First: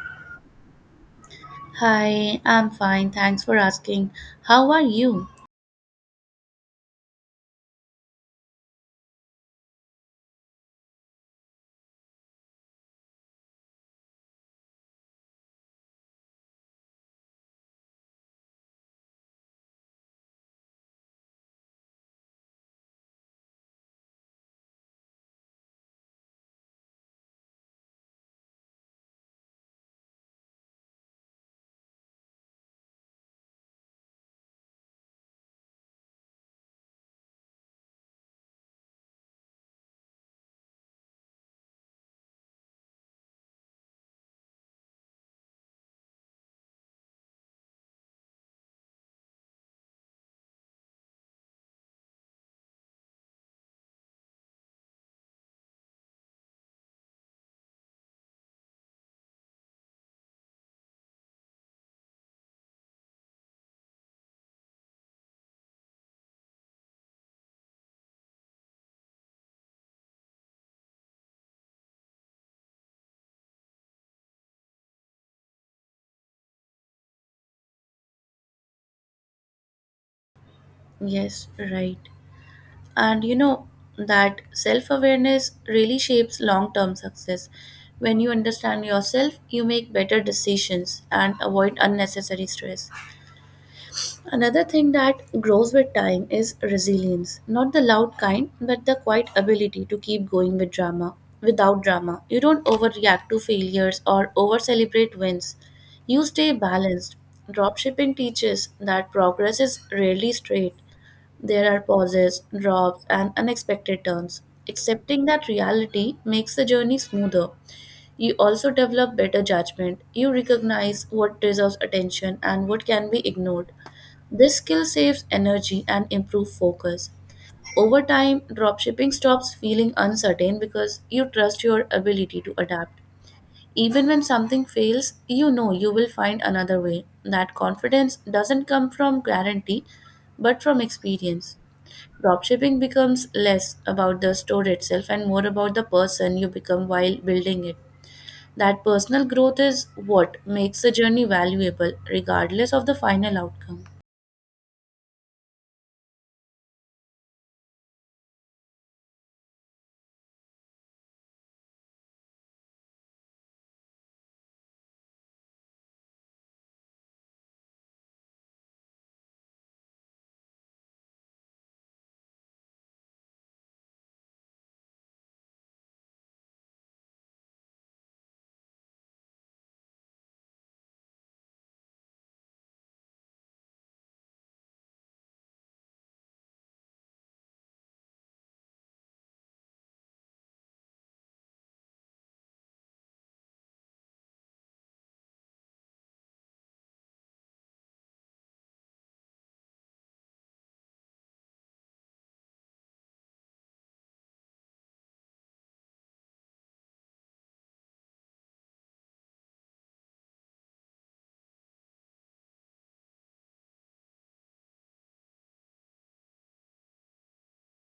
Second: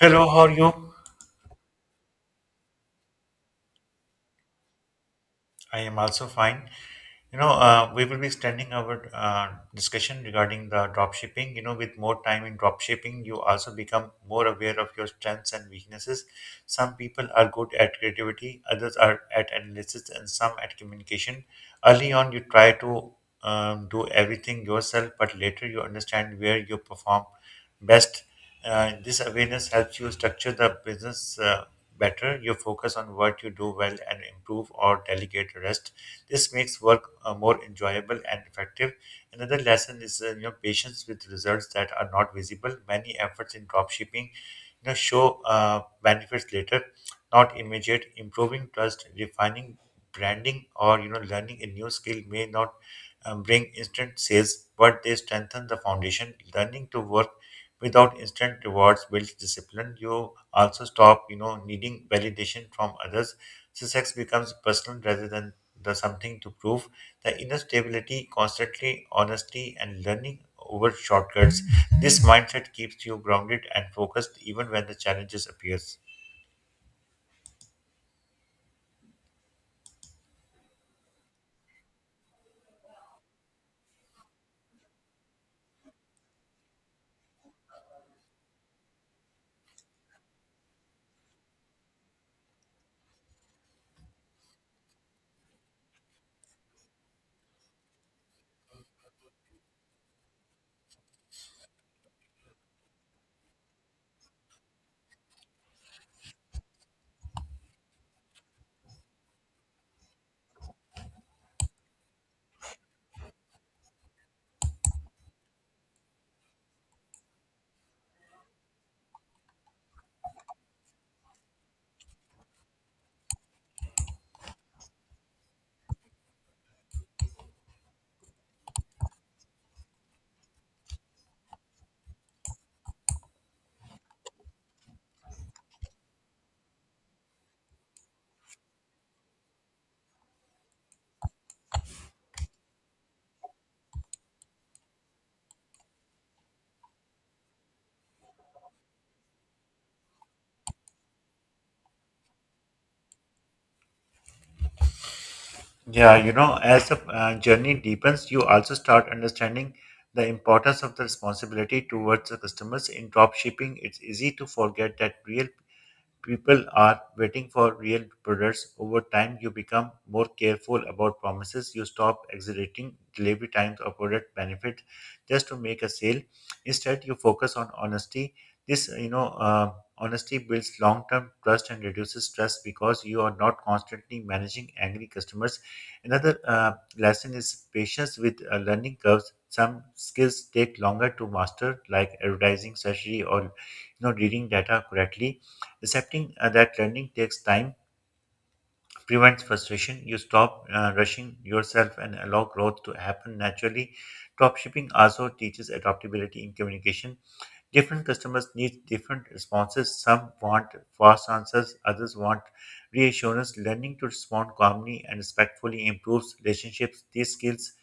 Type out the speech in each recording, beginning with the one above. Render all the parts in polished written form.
Hello, how are you? Hi, I'm fine. Thanks for asking. How are you? I am also fine. We will be extending our discussion regarding the dropshipping. You know, with more time in dropshipping, you also become more aware of your strengths and weaknesses. Some people are good at creativity, others are at analysis, and some at communication. Early on, you try to do everything yourself, but later you understand where you perform best. This awareness helps you structure the business. Better. You focus on what you do well and improve or delegate the rest. This makes work more enjoyable and effective. Another lesson is you know patience with results that are not visible. Many efforts in dropshipping you know show benefits later, not immediate. Improving trust, refining branding, or you know learning a new skill may not bring instant sales, but they strengthen the foundation. Learning to work without instant rewards builds discipline. You also stop, you know, needing validation from others. Success becomes personal rather than the something to prove. The inner stability, constantly honesty, and learning over shortcuts. This mindset keeps you grounded and focused even when the challenges appears. Yes, right. And you know that self awareness really shapes long term success. When you understand yourself, you make better decisions and avoid unnecessary stress. Another thing that grows with time is resilience. Not the loud kind, but the quiet ability to keep going with drama. Without drama, you don't overreact to failures or over celebrate wins. You stay balanced. Dropshipping teaches that progress is rarely straight. There are pauses, drops, and unexpected turns. Accepting that reality makes the journey smoother. You also develop better judgment. You recognize what deserves attention and what can be ignored. This skill saves energy and improves focus. Over time, dropshipping stops feeling uncertain because you trust your ability to adapt. Even when something fails, you know you will find another way. That confidence doesn't come from guarantee, but from experience. Dropshipping becomes less about the store itself and more about the person you become while building it. That personal growth is what makes the journey valuable, regardless of the final outcome. Yeah, you know, as the journey deepens, you also start understanding the importance of the responsibility towards the customers. In drop shipping, it's easy to forget that real people are waiting for real products. Over time, you become more careful about promises. You stop exaggerating delivery times or product benefit just to make a sale. Instead, you focus on honesty. This, honesty builds long-term trust and reduces stress because you are not constantly managing angry customers. Another lesson is patience with learning curves. Some skills take longer to master, like advertising strategy or you know reading data correctly. Accepting that learning takes time prevents frustration. You stop rushing yourself and allow growth to happen naturally. Dropshipping also teaches adaptability in communication. Different customers need different responses. Some want fast answers, others want reassurance. Learning to respond calmly and respectfully improves relationships. These skills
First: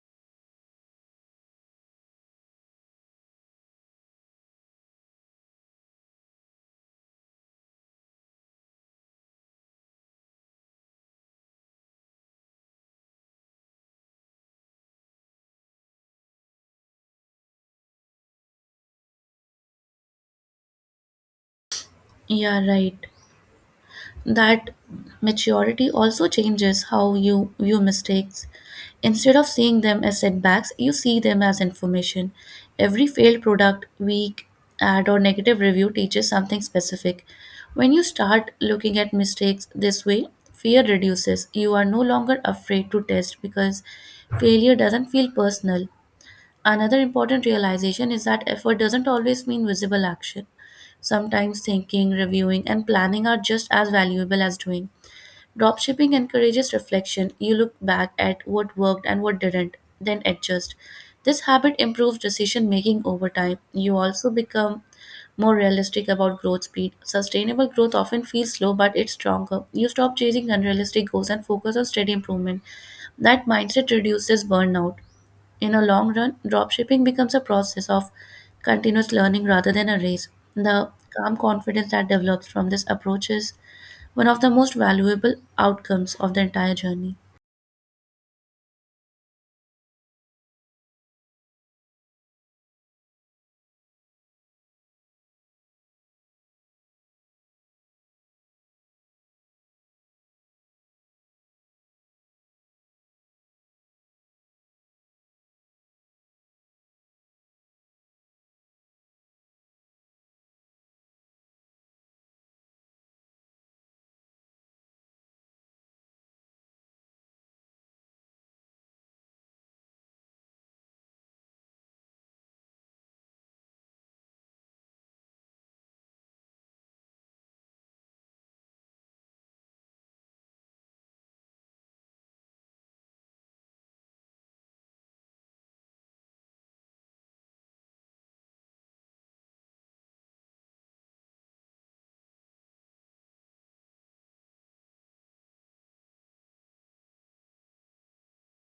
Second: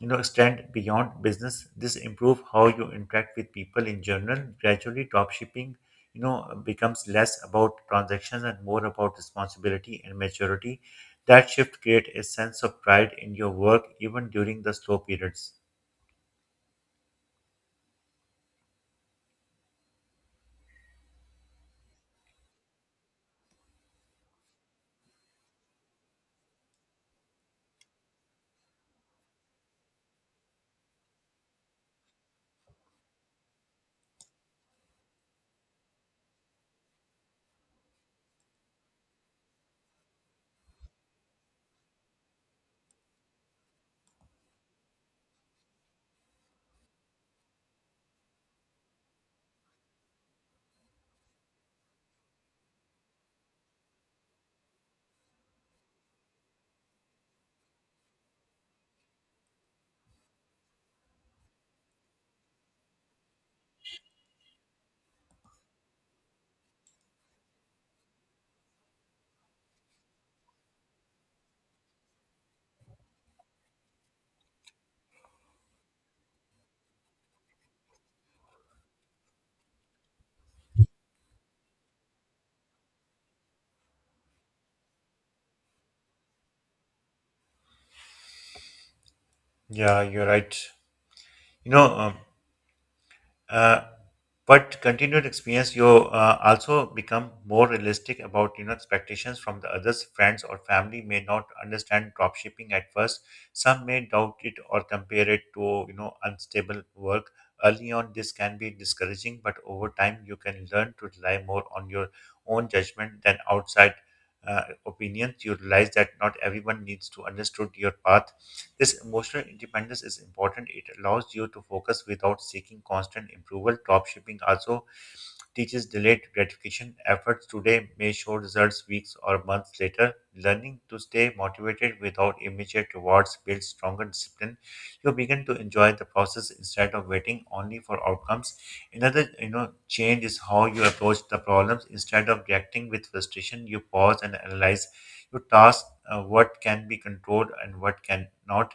you know extend beyond business, this improve how you interact with people in general. Gradually, drop shipping you know becomes less about transactions and more about responsibility and maturity. That shift create a sense of pride in your work even during the slow periods. Yeah, right. That maturity also changes how you view mistakes. Instead of seeing them as setbacks, you see them as information. Every failed product, weak ad, or negative review teaches something specific. When you start looking at mistakes this way, fear reduces. You are no longer afraid to test because failure doesn't feel personal. Another important realization is that effort doesn't always mean visible action. Sometimes thinking, reviewing, and planning are just as valuable as doing. Dropshipping encourages reflection. You look back at what worked and what didn't, then adjust. This habit improves decision making over time. You also become more realistic about growth speed. Sustainable growth often feels slow, but it's stronger. You stop chasing unrealistic goals and focus on steady improvement. That mindset reduces burnout. In a long run, dropshipping becomes a process of continuous learning rather than a race. The calm confidence that develops from this approach is one of the most valuable outcomes of the entire journey. Yeah, you're right. you know Uh, but continued experience, you also become more realistic about you know expectations from the others. Friends or family may not understand dropshipping at first. Some may doubt it or compare it to you know unstable work. Early on, this can be discouraging, but over time, you can learn to rely more on your own judgment than outside opinions. You realize that not everyone needs to understand your path. This emotional independence is important. It allows you to focus without seeking constant approval. Dropshipping also teaches delayed gratification. Efforts today may show results weeks or months later. Learning to stay motivated without immediate rewards builds stronger discipline. You begin to enjoy the process instead of waiting only for outcomes. Another, you know, change is how you approach the problems. Instead of reacting with frustration, you pause and analyze your task, what can be controlled and what cannot.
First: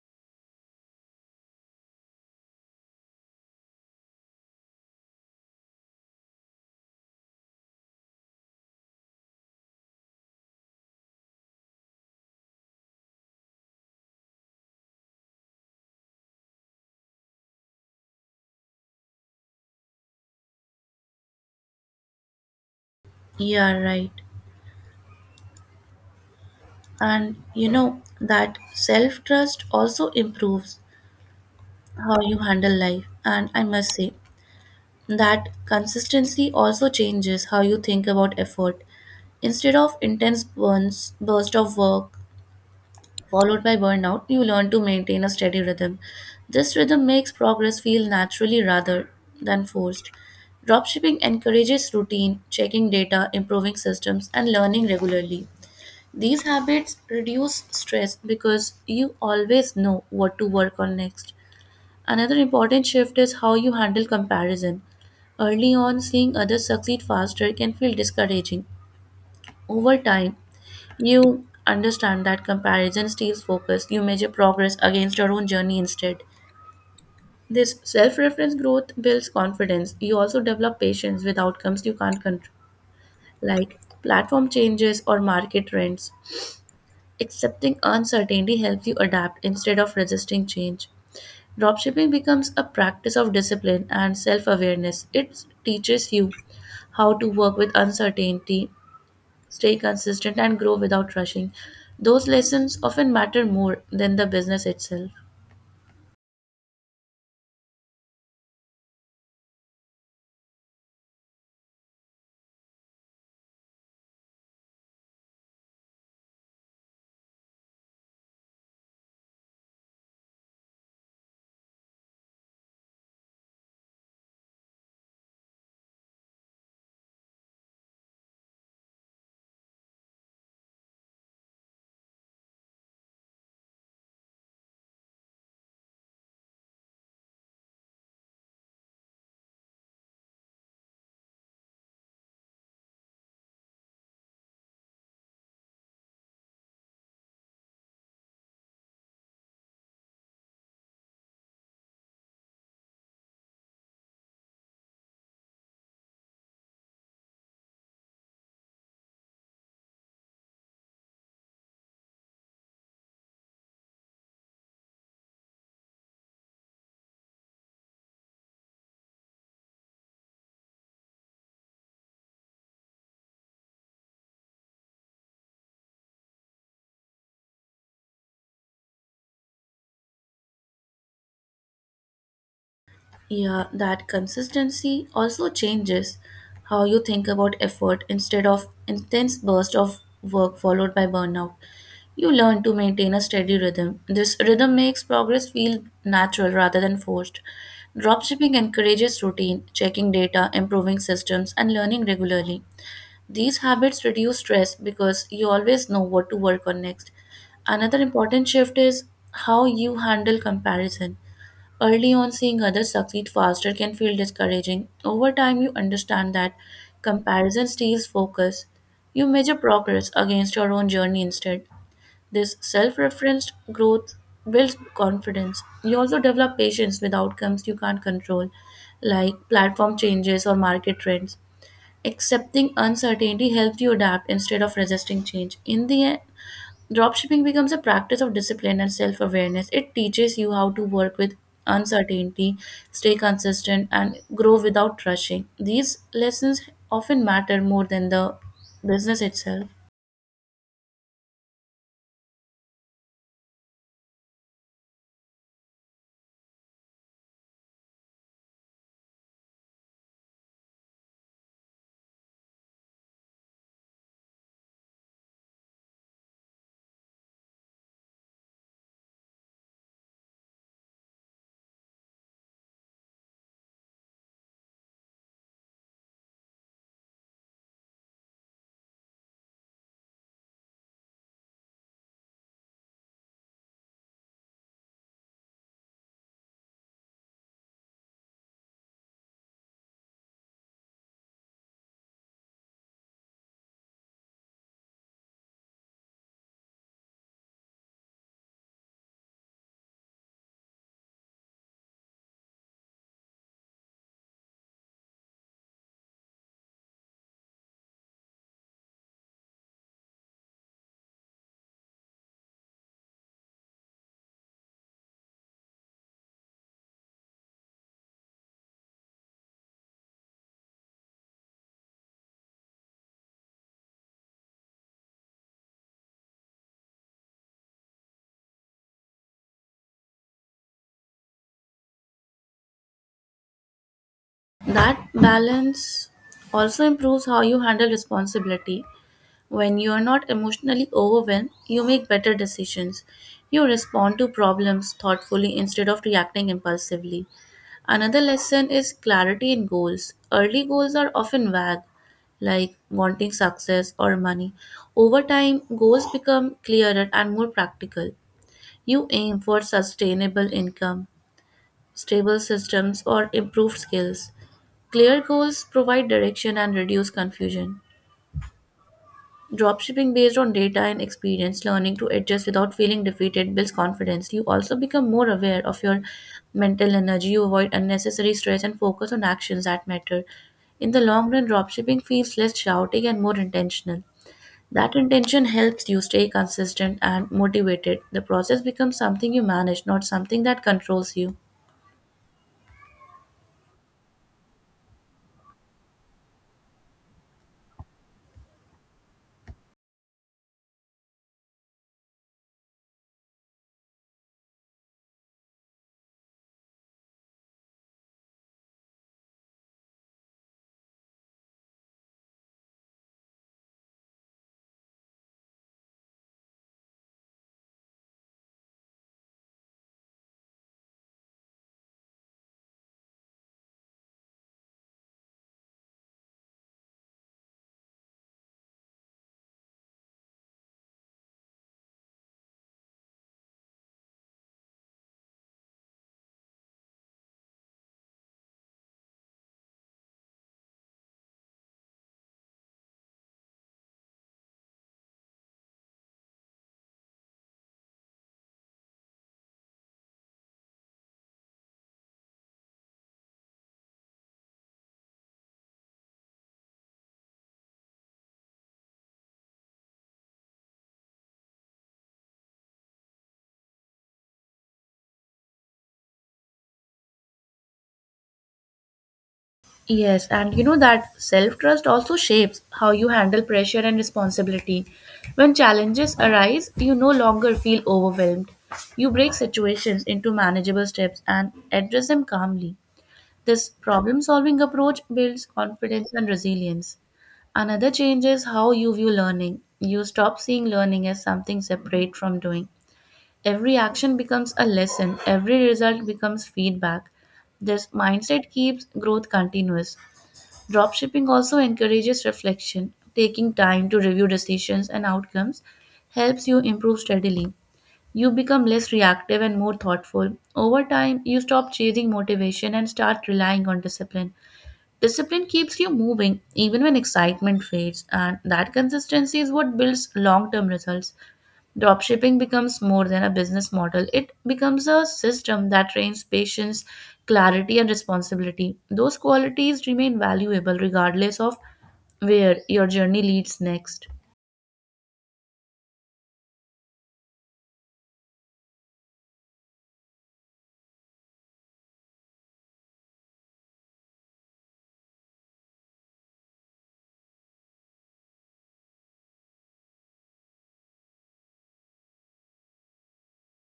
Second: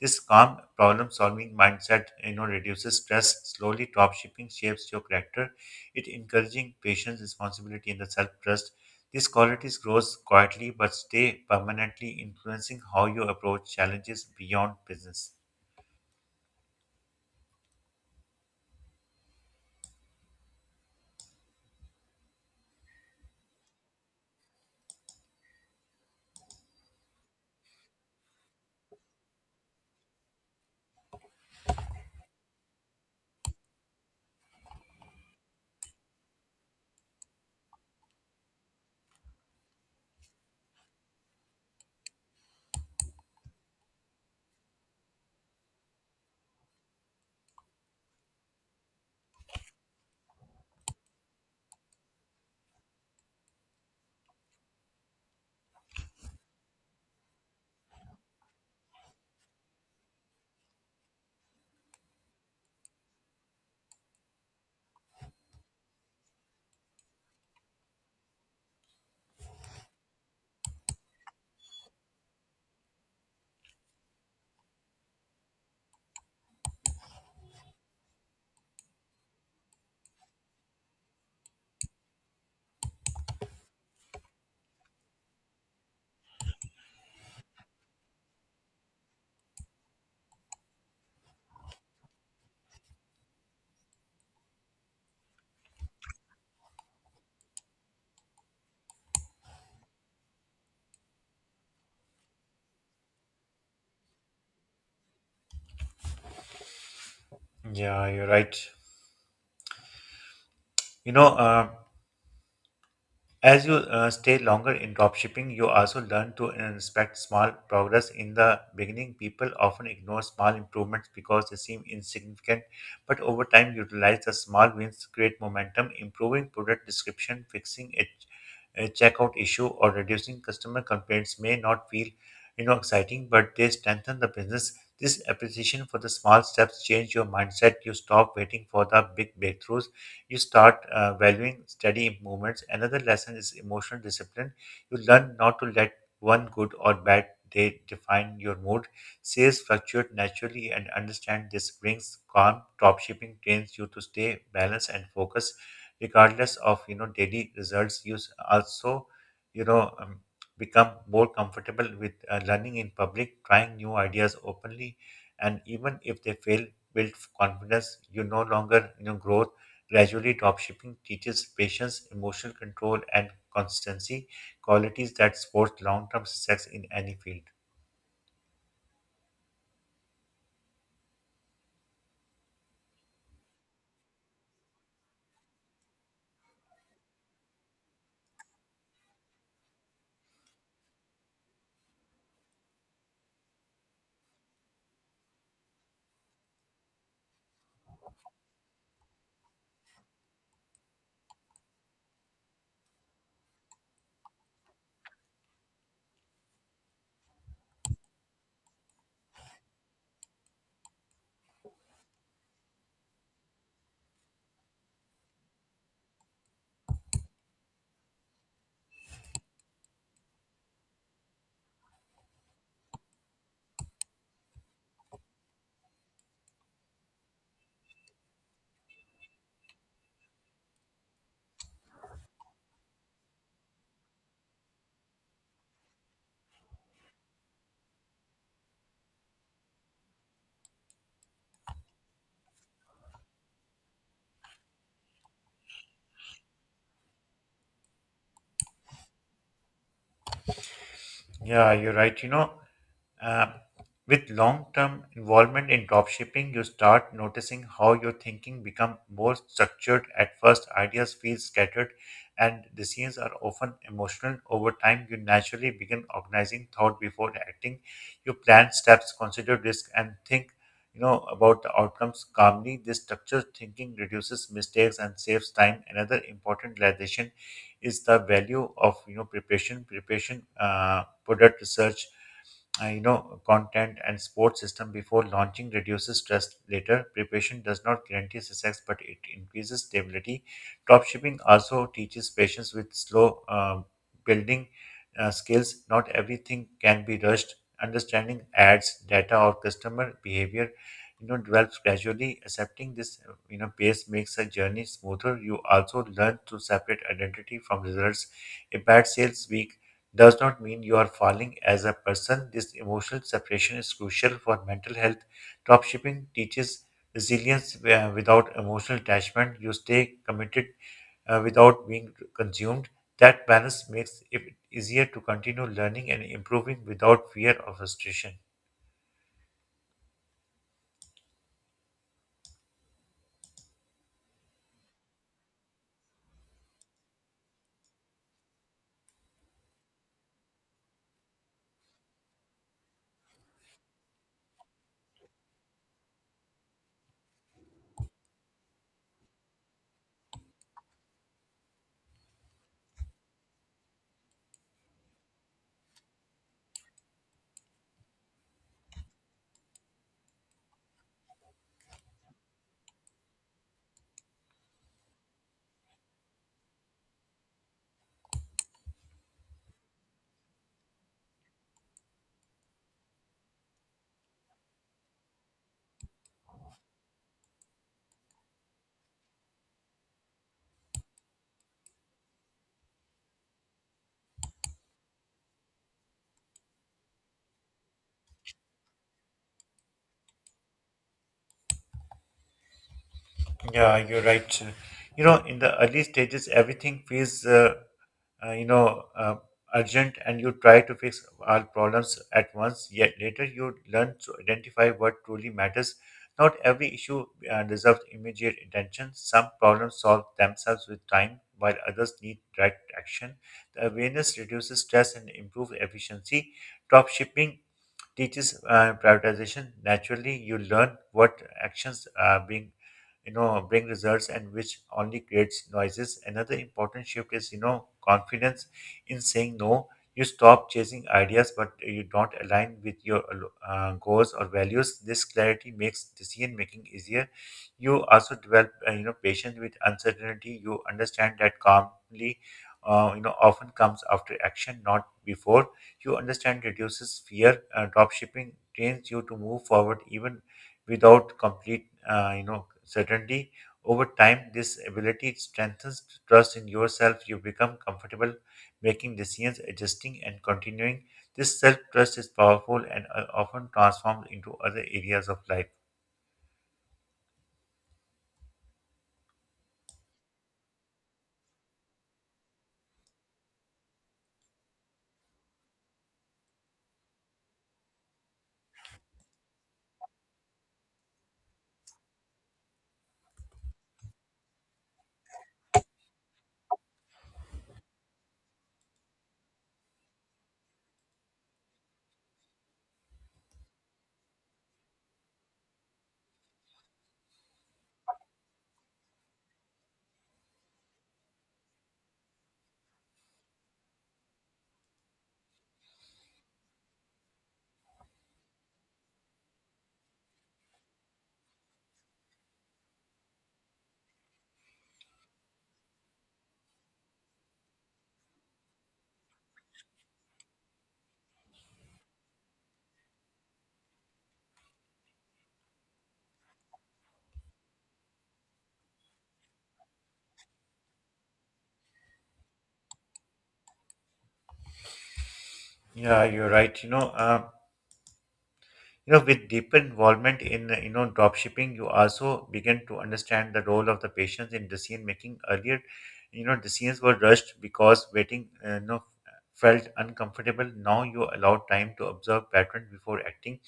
This calm problem-solving mindset, you know, reduces stress. Slowly, Top-shipping shapes your character. It encouraging patience, responsibility, and the self-trust. These qualities grows quietly but stay permanently, influencing how you approach challenges beyond business. Yeah, right. And you know that self trust also improves how you handle life. And I must say that consistency also changes how you think about effort. Instead of intense burns, burst of work followed by burnout, you learn to maintain a steady rhythm. This rhythm makes progress feel naturally rather than forced. Dropshipping encourages routine, checking data, improving systems, and learning regularly. These habits reduce stress because you always know what to work on next. Another important shift is how you handle comparison. Early on, seeing others succeed faster can feel discouraging. Over time, you understand that comparison steals focus. You measure progress against your own journey instead. This self reference growth builds confidence. You also develop patience with outcomes you can't control, like platform changes or market trends. Accepting uncertainty helps you adapt instead of resisting change. Dropshipping becomes a practice of discipline and self awareness. It teaches you how to work with uncertainty, stay consistent, and grow without rushing. Those lessons often matter more than the business itself. Yeah, you're right. You know, As you stay longer in dropshipping, you also learn to inspect small progress. In the beginning, people often ignore small improvements because they seem insignificant, but over time, utilize the small wins create momentum. Improving product description, fixing a checkout issue, or reducing customer complaints may not feel you know exciting, but they strengthen the business. This appreciation for the small steps change your mindset. You stop waiting for the big breakthroughs. You start valuing steady movements. Another lesson is emotional discipline. You learn not to let one good or bad day define your mood. Sales fluctuate naturally and understand this brings calm. Dropshipping trains you to stay balanced and focused regardless of you know daily results. Also you know um, become more comfortable with learning in public, trying new ideas openly, and even if they fail, build confidence. You no longer you know grow. Gradually, dropshipping teaches patience, emotional control, and constancy, qualities that support long term success in any field. Yeah, that consistency also changes how you think about effort instead of intense burst of work followed by burnout. You learn to maintain a steady rhythm. This rhythm makes progress feel natural rather than forced. Dropshipping encourages routine, checking data, improving systems, and learning regularly. These habits reduce stress because you always know what to work on next. Another important shift is how you handle comparison. Early on, seeing others succeed faster can feel discouraging. Over time, you understand that comparison steals focus. You measure progress against your own journey instead. This self referenced growth builds confidence. You also develop patience with outcomes you can't control, like platform changes or market trends. Accepting uncertainty helps you adapt instead of resisting change. In the end, dropshipping becomes a practice of discipline and self awareness. It teaches you how to work with uncertainty, stay consistent, and grow without rushing. These lessons often matter more than the business itself. Yeah, you're right. Uh, with long-term involvement in dropshipping, you start noticing how your thinking become more structured. At first, ideas feel scattered, and decisions are often emotional. Over time, you naturally begin organizing thought before acting. You plan steps, consider risk, and think, you know, about the outcomes calmly. This structured thinking reduces mistakes and saves time. Another important realization is the value of you know preparation. Preparation, product research, you know content and support system before launching reduces stress later. Preparation does not guarantee success but it increases stability. Dropshipping also teaches patience with slow building skills. Not everything can be rushed. Understanding ads data or customer behavior you know develops gradually. Accepting this you know pace makes a journey smoother. You also learn to separate identity from results. A bad sales week does not mean you are falling as a person. This emotional separation is crucial for mental health. Dropshipping teaches resilience without emotional attachment. You stay committed without being consumed. That balance makes it easier to continue learning and improving without fear of frustration. That balance also improves how you handle responsibility. When you are not emotionally overwhelmed, you make better decisions. You respond to problems thoughtfully instead of reacting impulsively. Another lesson is clarity in goals. Early goals are often vague, like wanting success or money. Over time, goals become clearer and more practical. You aim for sustainable income, stable systems, or improved skills. Clear goals provide direction and reduce confusion. Dropshipping based on data and experience, learning to adjust without feeling defeated builds confidence. You also become more aware of your mental energy, you avoid unnecessary stress, and focus on actions that matter. In the long run, dropshipping feels less shouting and more intentional. That intention helps you stay consistent and motivated. The process becomes something you manage, not something that controls you. Yeah, you're right. You know, in the early stages, everything feels uh, you know uh, urgent and you try to fix all problems at once. Yet later you learn to identify what truly matters. Not every issue deserves immediate attention. Some problems solve themselves with time while others need direct action. The awareness reduces stress and improves efficiency. Drop shipping teaches prioritization. Naturally, you learn what actions bring results and which only creates noises. Another important shift is, you know, confidence in saying no. You stop chasing ideas, but you don't align with your goals or values. This clarity makes decision making easier. You also develop, you know, patience with uncertainty. You understand that calmly, you know, often comes after action, not before. You understand reduces fear. Dropshipping trains you to move forward even without complete, you know, certainty. Over time, this ability strengthens trust in yourself. You become comfortable making decisions, adjusting, and continuing. This self trust is powerful and often transformed into other areas of life. Yes, and you know that self trust also shapes how you handle pressure and responsibility. When challenges arise, you no longer feel overwhelmed. You break situations into manageable steps and address them calmly. This problem solving approach builds confidence and resilience. Another change is how you view learning. You stop seeing learning as something separate from doing. Every action becomes a lesson, every result becomes feedback. This mindset keeps growth continuous. Dropshipping also encourages reflection. Taking time to review decisions and outcomes helps you improve steadily. You become less reactive and more thoughtful. Over time, you stop chasing motivation and start relying on discipline. Discipline keeps you moving even when excitement fades, and that consistency is what builds long term results. Dropshipping becomes more than a business model. It becomes a system that trains patience, clarity, and responsibility. Those qualities remain valuable regardless of where your journey leads next. Yeah, you're right. You know with deeper involvement in you know drop shipping, you also begin to understand the role of the patients in decision making. Earlier you know decisions were rushed because waiting you know felt uncomfortable. Now you allow time to observe pattern before acting.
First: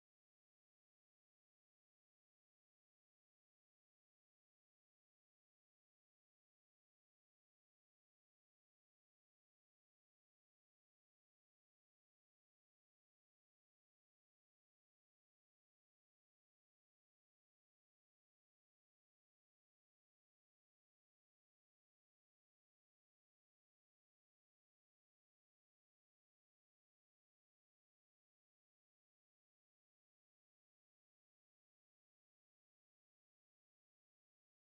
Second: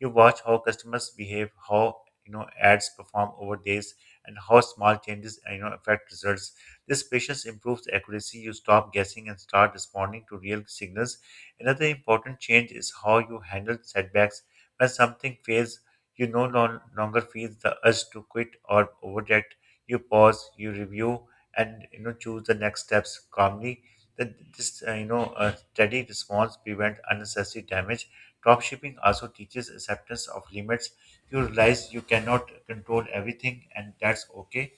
You watch how customers behave, how you know ads perform over days, and how small changes you know affect results. This patience improves accuracy. You stop guessing and start responding to real signals. Another important change is how you handle setbacks. When something fails, you no longer feel the urge to quit or overreact. You pause, you review, and you know choose the next steps calmly. That this you know steady response prevent unnecessary damage. Dropshipping also teaches acceptance of limits. You realize you cannot control everything, and that's okay.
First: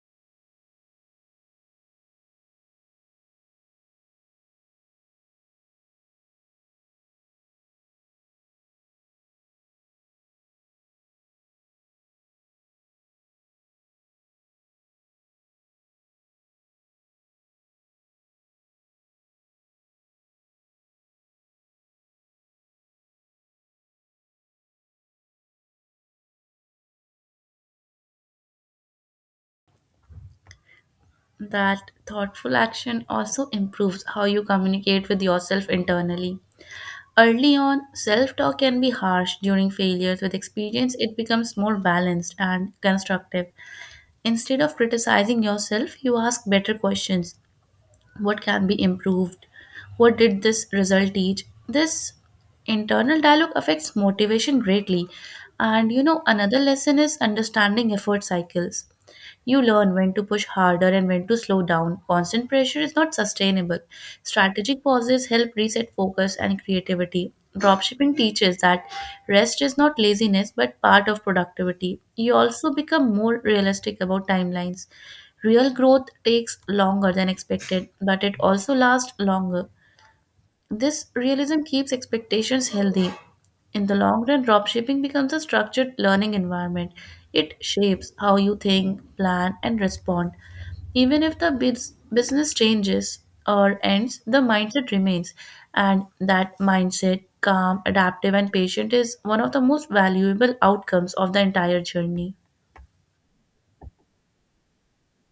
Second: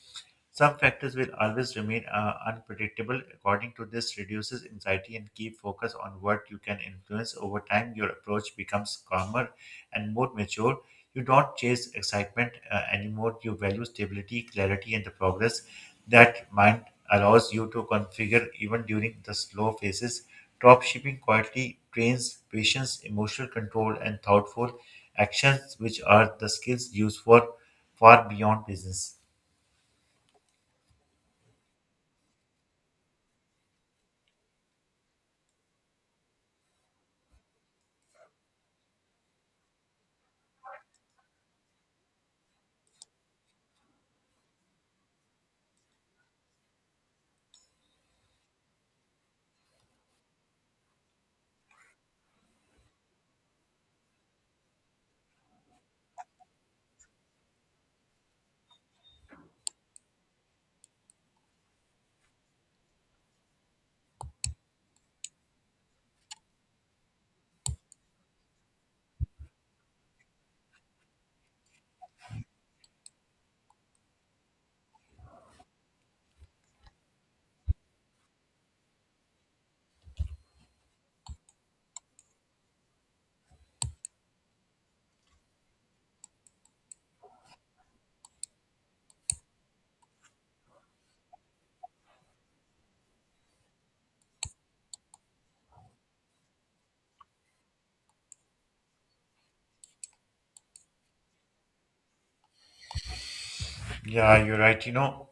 Some factors will always remain unpredictable. According to this, reduces anxiety and keep focus on what you can influence. Over time, your approach becomes calmer and more mature. You don't chase excitement anymore. You value stability, clarity, and the progress. That mind allows you to configure even during the slow phases. Drop shipping quietly trains patience, emotional control, and thoughtful actions, which are the skills used for far beyond business. That thoughtful action also improves how you communicate with yourself internally. Early on, self talk can be harsh during failures. With experience, it becomes more balanced and constructive. Instead of criticizing yourself, you ask better questions. What can be improved? What did this result teach? This internal dialogue affects motivation greatly. And you know, another lesson is understanding effort cycles. You learn when to push harder and when to slow down. Constant pressure is not sustainable. Strategic pauses help reset focus and creativity. Dropshipping teaches that rest is not laziness but part of productivity. You also become more realistic about timelines. Real growth takes longer than expected, but it also lasts longer. This realism keeps expectations healthy. In the long run, dropshipping becomes a structured learning environment. It shapes how you think, plan, and respond. Even if the business changes or ends, the mindset remains. And that mindset, calm, adaptive, and patient, is one of the most valuable outcomes of the entire journey. Yeah, you're right. You know,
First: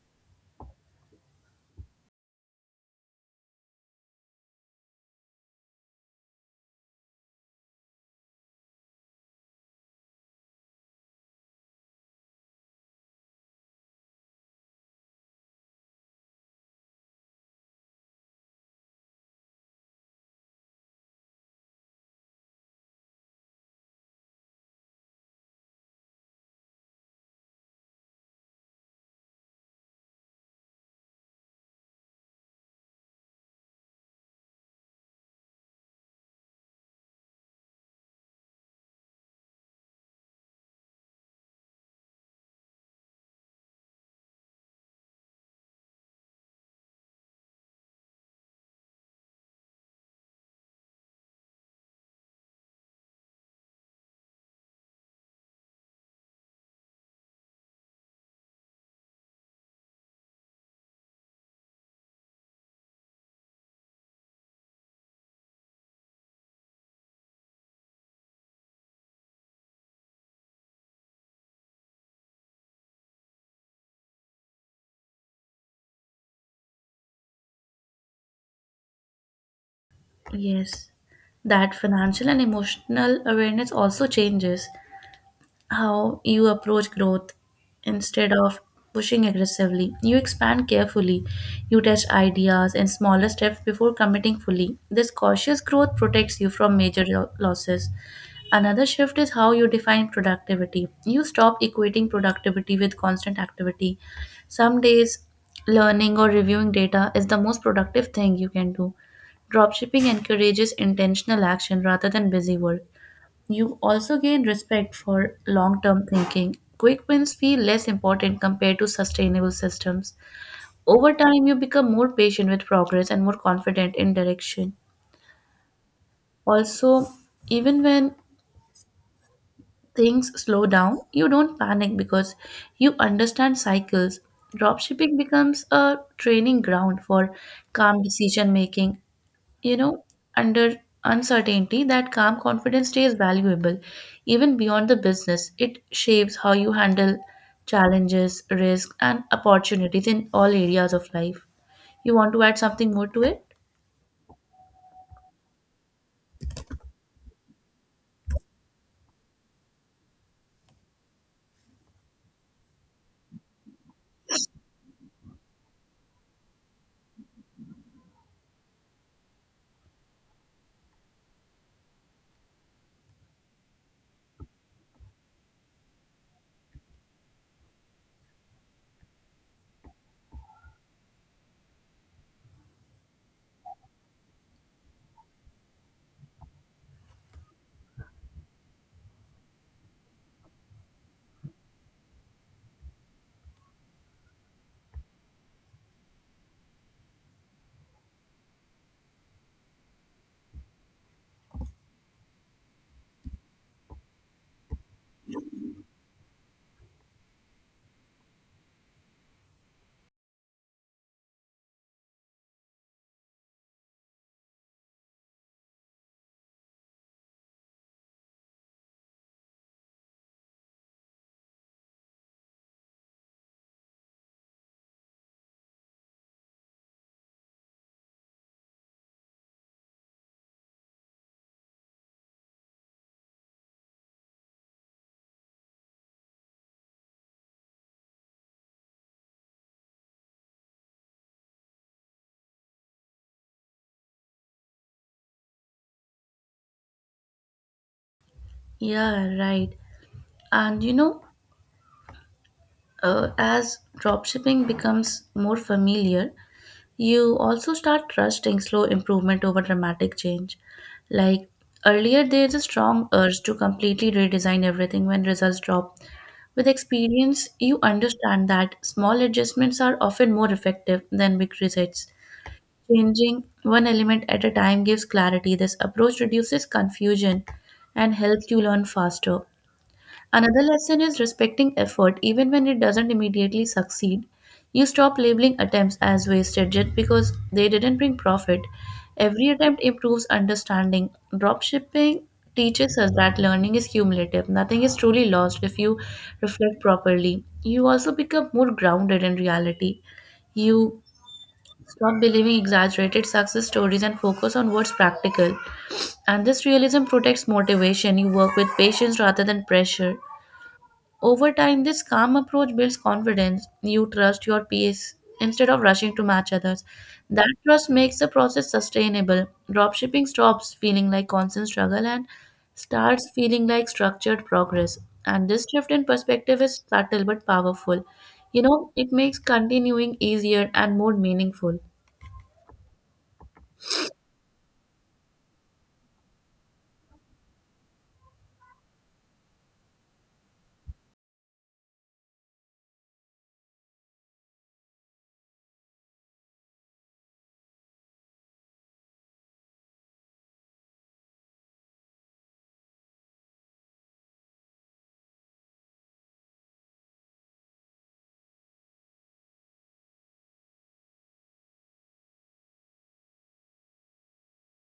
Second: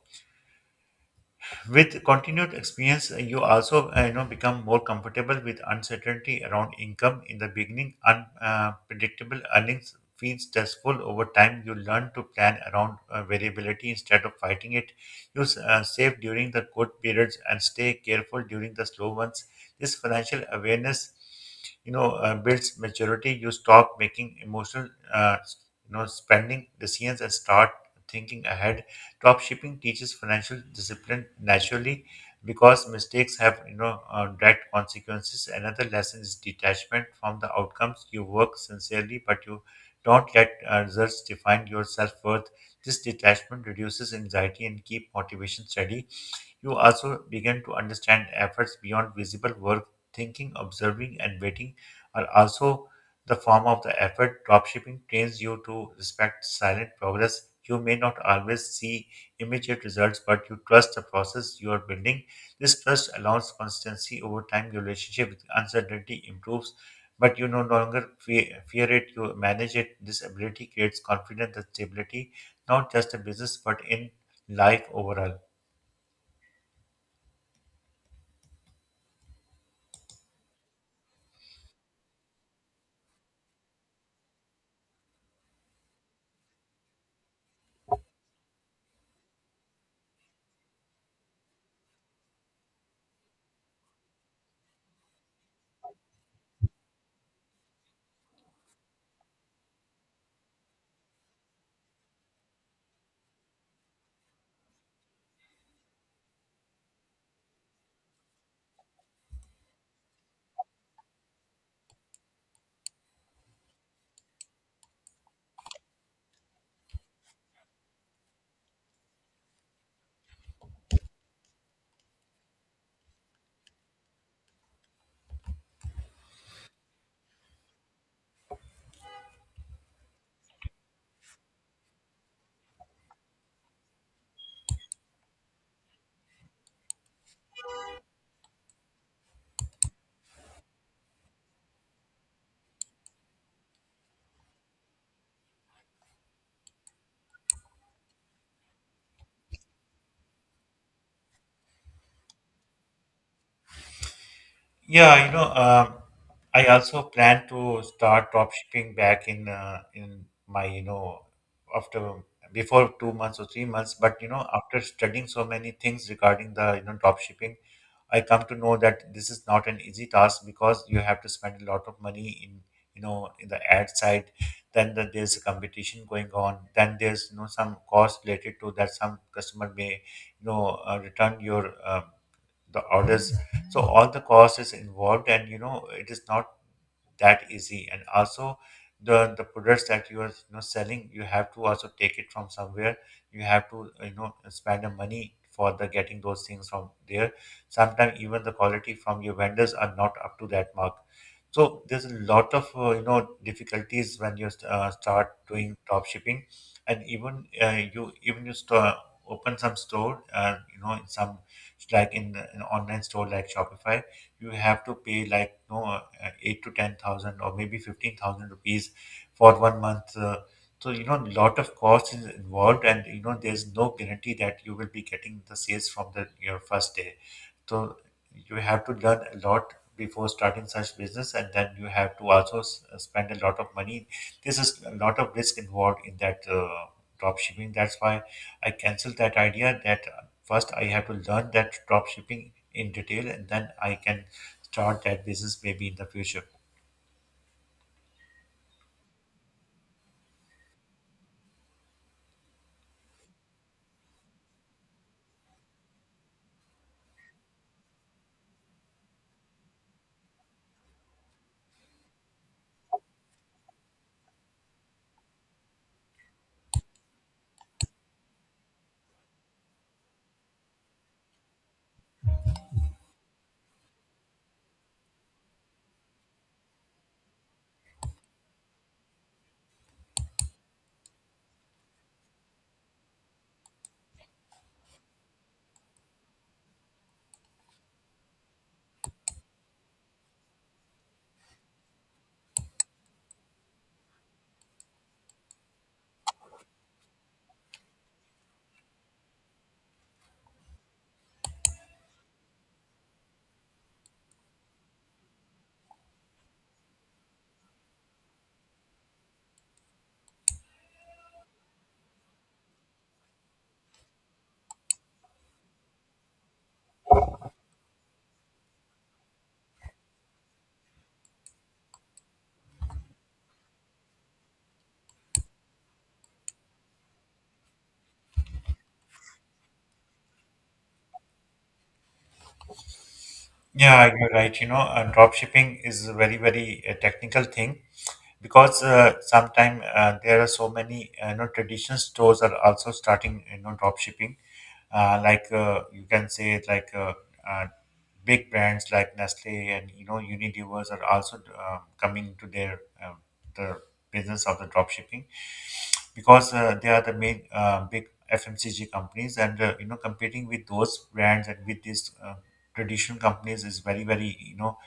with continued experience, you also you know become more comfortable with uncertainty around income. In the beginning, unpredictable earnings feels stressful. Over time, you learn to plan around variability instead of fighting it. Save during the good periods and stay careful during the slow ones. This financial awareness, builds maturity. You stop making emotional, uh, you know, spending decisions and start thinking ahead. Dropshipping teaches financial discipline naturally because mistakes have you know direct consequences. Another lesson is detachment from the outcomes. You work sincerely, but you don't let results define your self worth. This detachment reduces anxiety and keep motivation steady. You also begin to understand efforts beyond visible work. Thinking, observing, and waiting are also the form of the effort. Dropshipping trains you to respect silent progress. You may not always see immediate results, but you trust the process you are building. This trust allows consistency over time. Your relationship with uncertainty improves, but you no longer fear it. You manage it. This ability creates confidence and stability, not just in business, but in life overall. Yes, that financial and emotional awareness also changes how you approach growth instead of pushing aggressively. You expand carefully, you test ideas and smaller steps before committing fully. This cautious growth protects you from major losses. Another shift is how you define productivity. You stop equating productivity with constant activity. Some days, learning or reviewing data is the most productive thing you can do. Dropshipping encourages intentional action rather than busy work. You also gain respect for long term thinking. Quick wins feel less important compared to sustainable systems. Over time, you become more patient with progress and more confident in direction. Also, even when things slow. Down, you don't panic because you understand cycles. Dropshipping becomes a training ground for calm decision making you know, under uncertainty, that calm confidence stays valuable even beyond the business. It shapes how you handle challenges, risks, and opportunities in all areas of life. You want to add something more to it? Yeah, I also plan to start drop shipping back in my after before 2 months or 3 months. But after studying so many things regarding the drop shipping, I come to know that this is not an easy task because you have to spend a lot of money in in the ad side. There's a competition going on. Then there's some cost related to that. Some customer may return your the orders. So all the cost is involved, and you know it is not that easy. And also the products that you are selling, you have to also take it from somewhere. You have to spend the money for the getting those things from there. Sometimes even the quality from your vendors are not up to that mark. So there's a lot of difficulties when you start doing drop shipping. And even you even you store, open some store in some like in online store like shopify, you have to pay like no 8 to 10,000 or maybe 15,000 rupees for one month. So you know, a lot of cost is involved, and you know, there's no guarantee that you will be getting the sales from the your first day. So you have to learn a lot before starting such business, and then you have to also spend a lot of money. This is a lot of risk involved in that drop shipping. That's why I canceled that idea. That first I have to learn that drop shipping in detail, and then I can start that business maybe in the future. Yeah, right. And you know, as dropshipping becomes more familiar, you also start trusting slow improvement over dramatic change. Like earlier, there is a strong urge to completely redesign everything when results drop. With experience, you understand that small adjustments are often more effective than big resets. Changing one element at a time gives clarity. This approach reduces confusion and helps you learn faster. Another lesson is respecting effort even when it doesn't immediately succeed. You stop labeling attempts as wasted just because they didn't bring profit. Every attempt improves understanding. Dropshipping teaches us that learning is cumulative. Nothing is truly lost if you reflect properly. You also become more grounded in reality. You stop believing exaggerated success stories and focus on what's practical. And this realism protects motivation. You work with patience rather than pressure. Over time, this calm approach builds confidence. You trust your peers instead of rushing to match others. That trust makes the process sustainable. Dropshipping stops feeling like constant struggle and starts feeling like structured progress. And this shift in perspective is subtle but powerful. You know, it makes continuing easier and more meaningful. Yeah, you're right. You know, drop shipping is a very, very technical thing because sometimes there are so many, you know, traditional stores are also starting, you know, drop shipping. You can say it like uh, big brands like Nestle and you know Unilevers are also coming to their the business of the dropshipping, because they are the main big FMCG companies. And you know, competing with those brands and with these traditional companies is very very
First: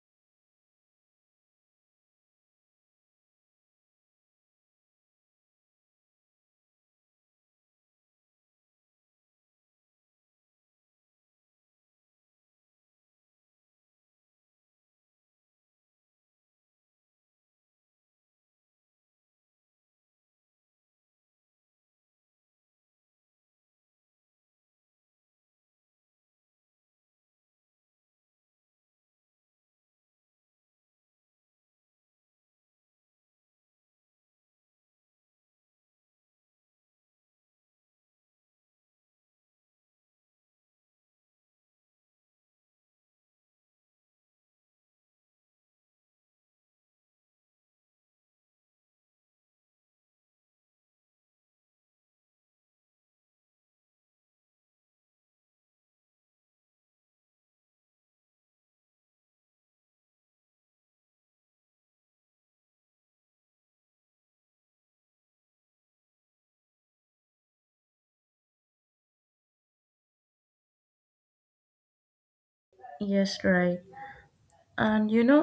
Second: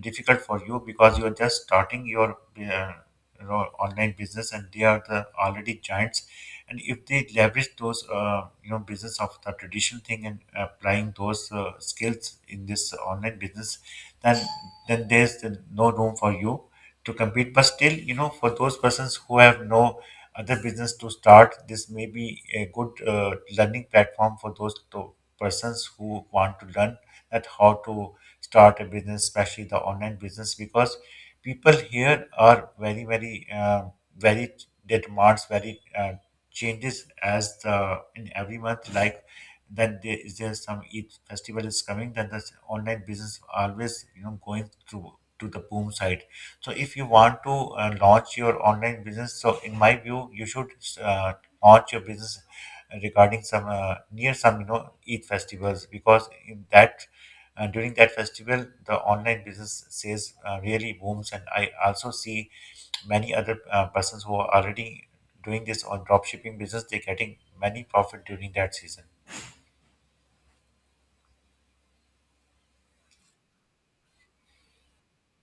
difficult for you because you are just starting your online business, and they are the already giants. And if they leverage those business of the traditional thing and applying those skills in this online business, then then there's no room for you to compete. But still, you know, for those persons who have no other business to start, this may be a good learning platform for those to persons who want to learn at how to start a business, especially the online business, because people here are very their demands, very changes as the in every month. Like then there is there some each festival is coming, then the online business always you know going through to the boom side. So if you want to launch your online business, so in my view you should uh, launch your business regarding some near some you know eid festivals, because in that during that festival the online business sales really booms. And I also see many other persons who are already doing this on drop shipping business, they're getting many profit during that season. Yes, right. And you know,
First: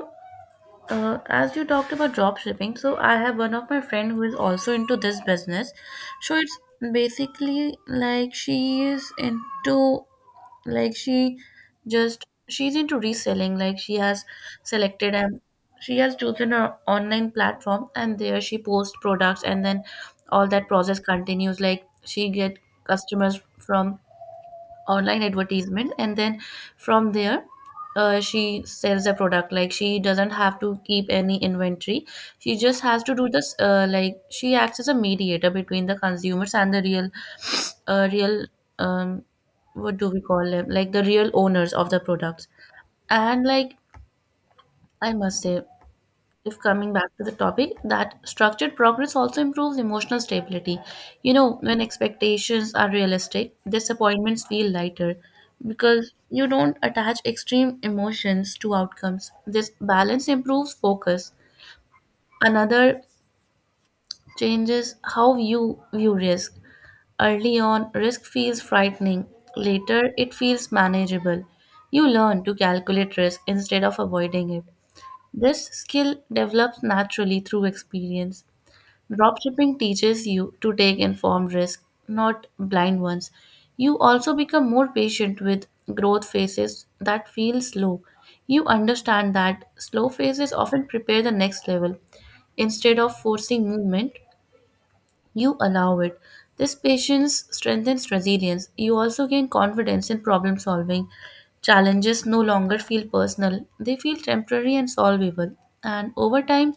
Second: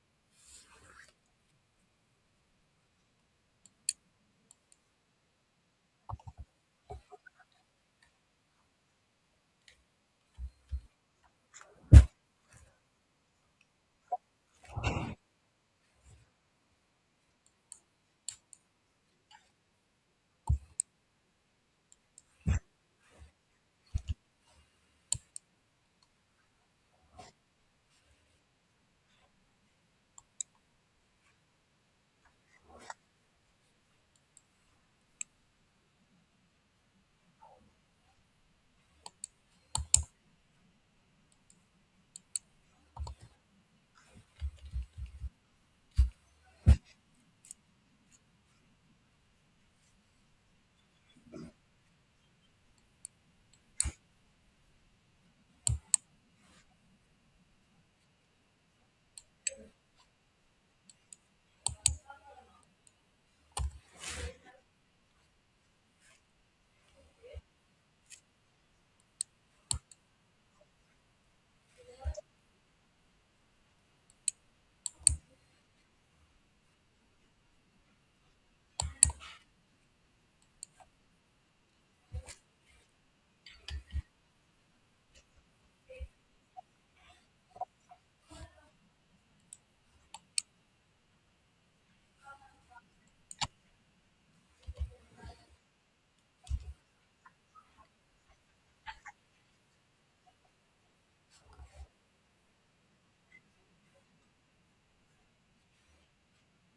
As you talked about drop shipping, so I have one of my friend who is also into this business. So it's basically, like, like she just she's into reselling. Like, she has selected and she has chosen an online platform, and there she posts products, and then all that process continues. Like, she get customers from online advertisement, and then from there she sells the product. Like, she doesn't have to keep any inventory. She just has to do this, like, she acts as a mediator between the consumers and the real um what do we call them? Like, the real owners of the products. And, like, I must say, if coming back to the topic, that structured progress also improves emotional stability. You know, when expectations are realistic, disappointments feel lighter because you don't attach extreme emotions to outcomes. This balance improves focus. Another changes how you view risk. Early on, risk feels frightening. Later, it feels manageable. You learn to calculate risk instead of avoiding it. This skill develops naturally through experience. Dropshipping teaches you to take informed risks, not blind ones. You also become more patient with growth phases that feel slow. You understand that slow phases often prepare the next level. Instead of forcing movement, you allow it. This patience strengthens resilience. You also gain confidence in problem solving. Challenges no longer feel personal, they feel temporary and solvable. And over time,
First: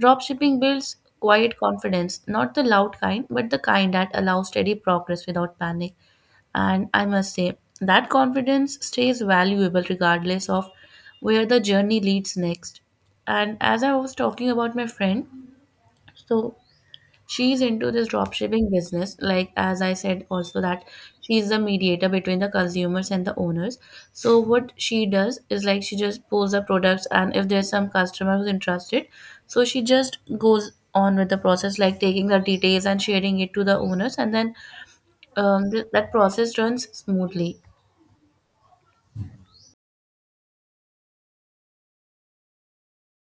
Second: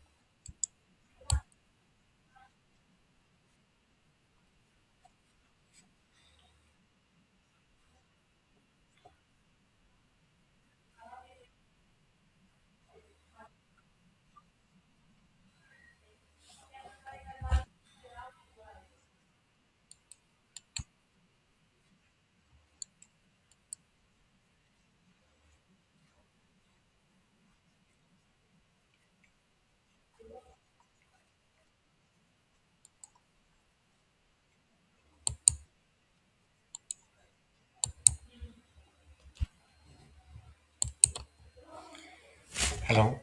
dropshipping builds quiet confidence, not the loud kind, but the kind that allows steady progress without panic. And I must say, that confidence stays valuable regardless of where the journey leads next. And as I was talking about my friend, so she's into this dropshipping business, like as I said also, that she's the mediator between the consumers and the owners. So what she does is, like, she just posts the products, and if there's some customer who's interested, so she just goes on with the process, like taking the details and sharing it to the owners. And then that process runs smoothly. Hello.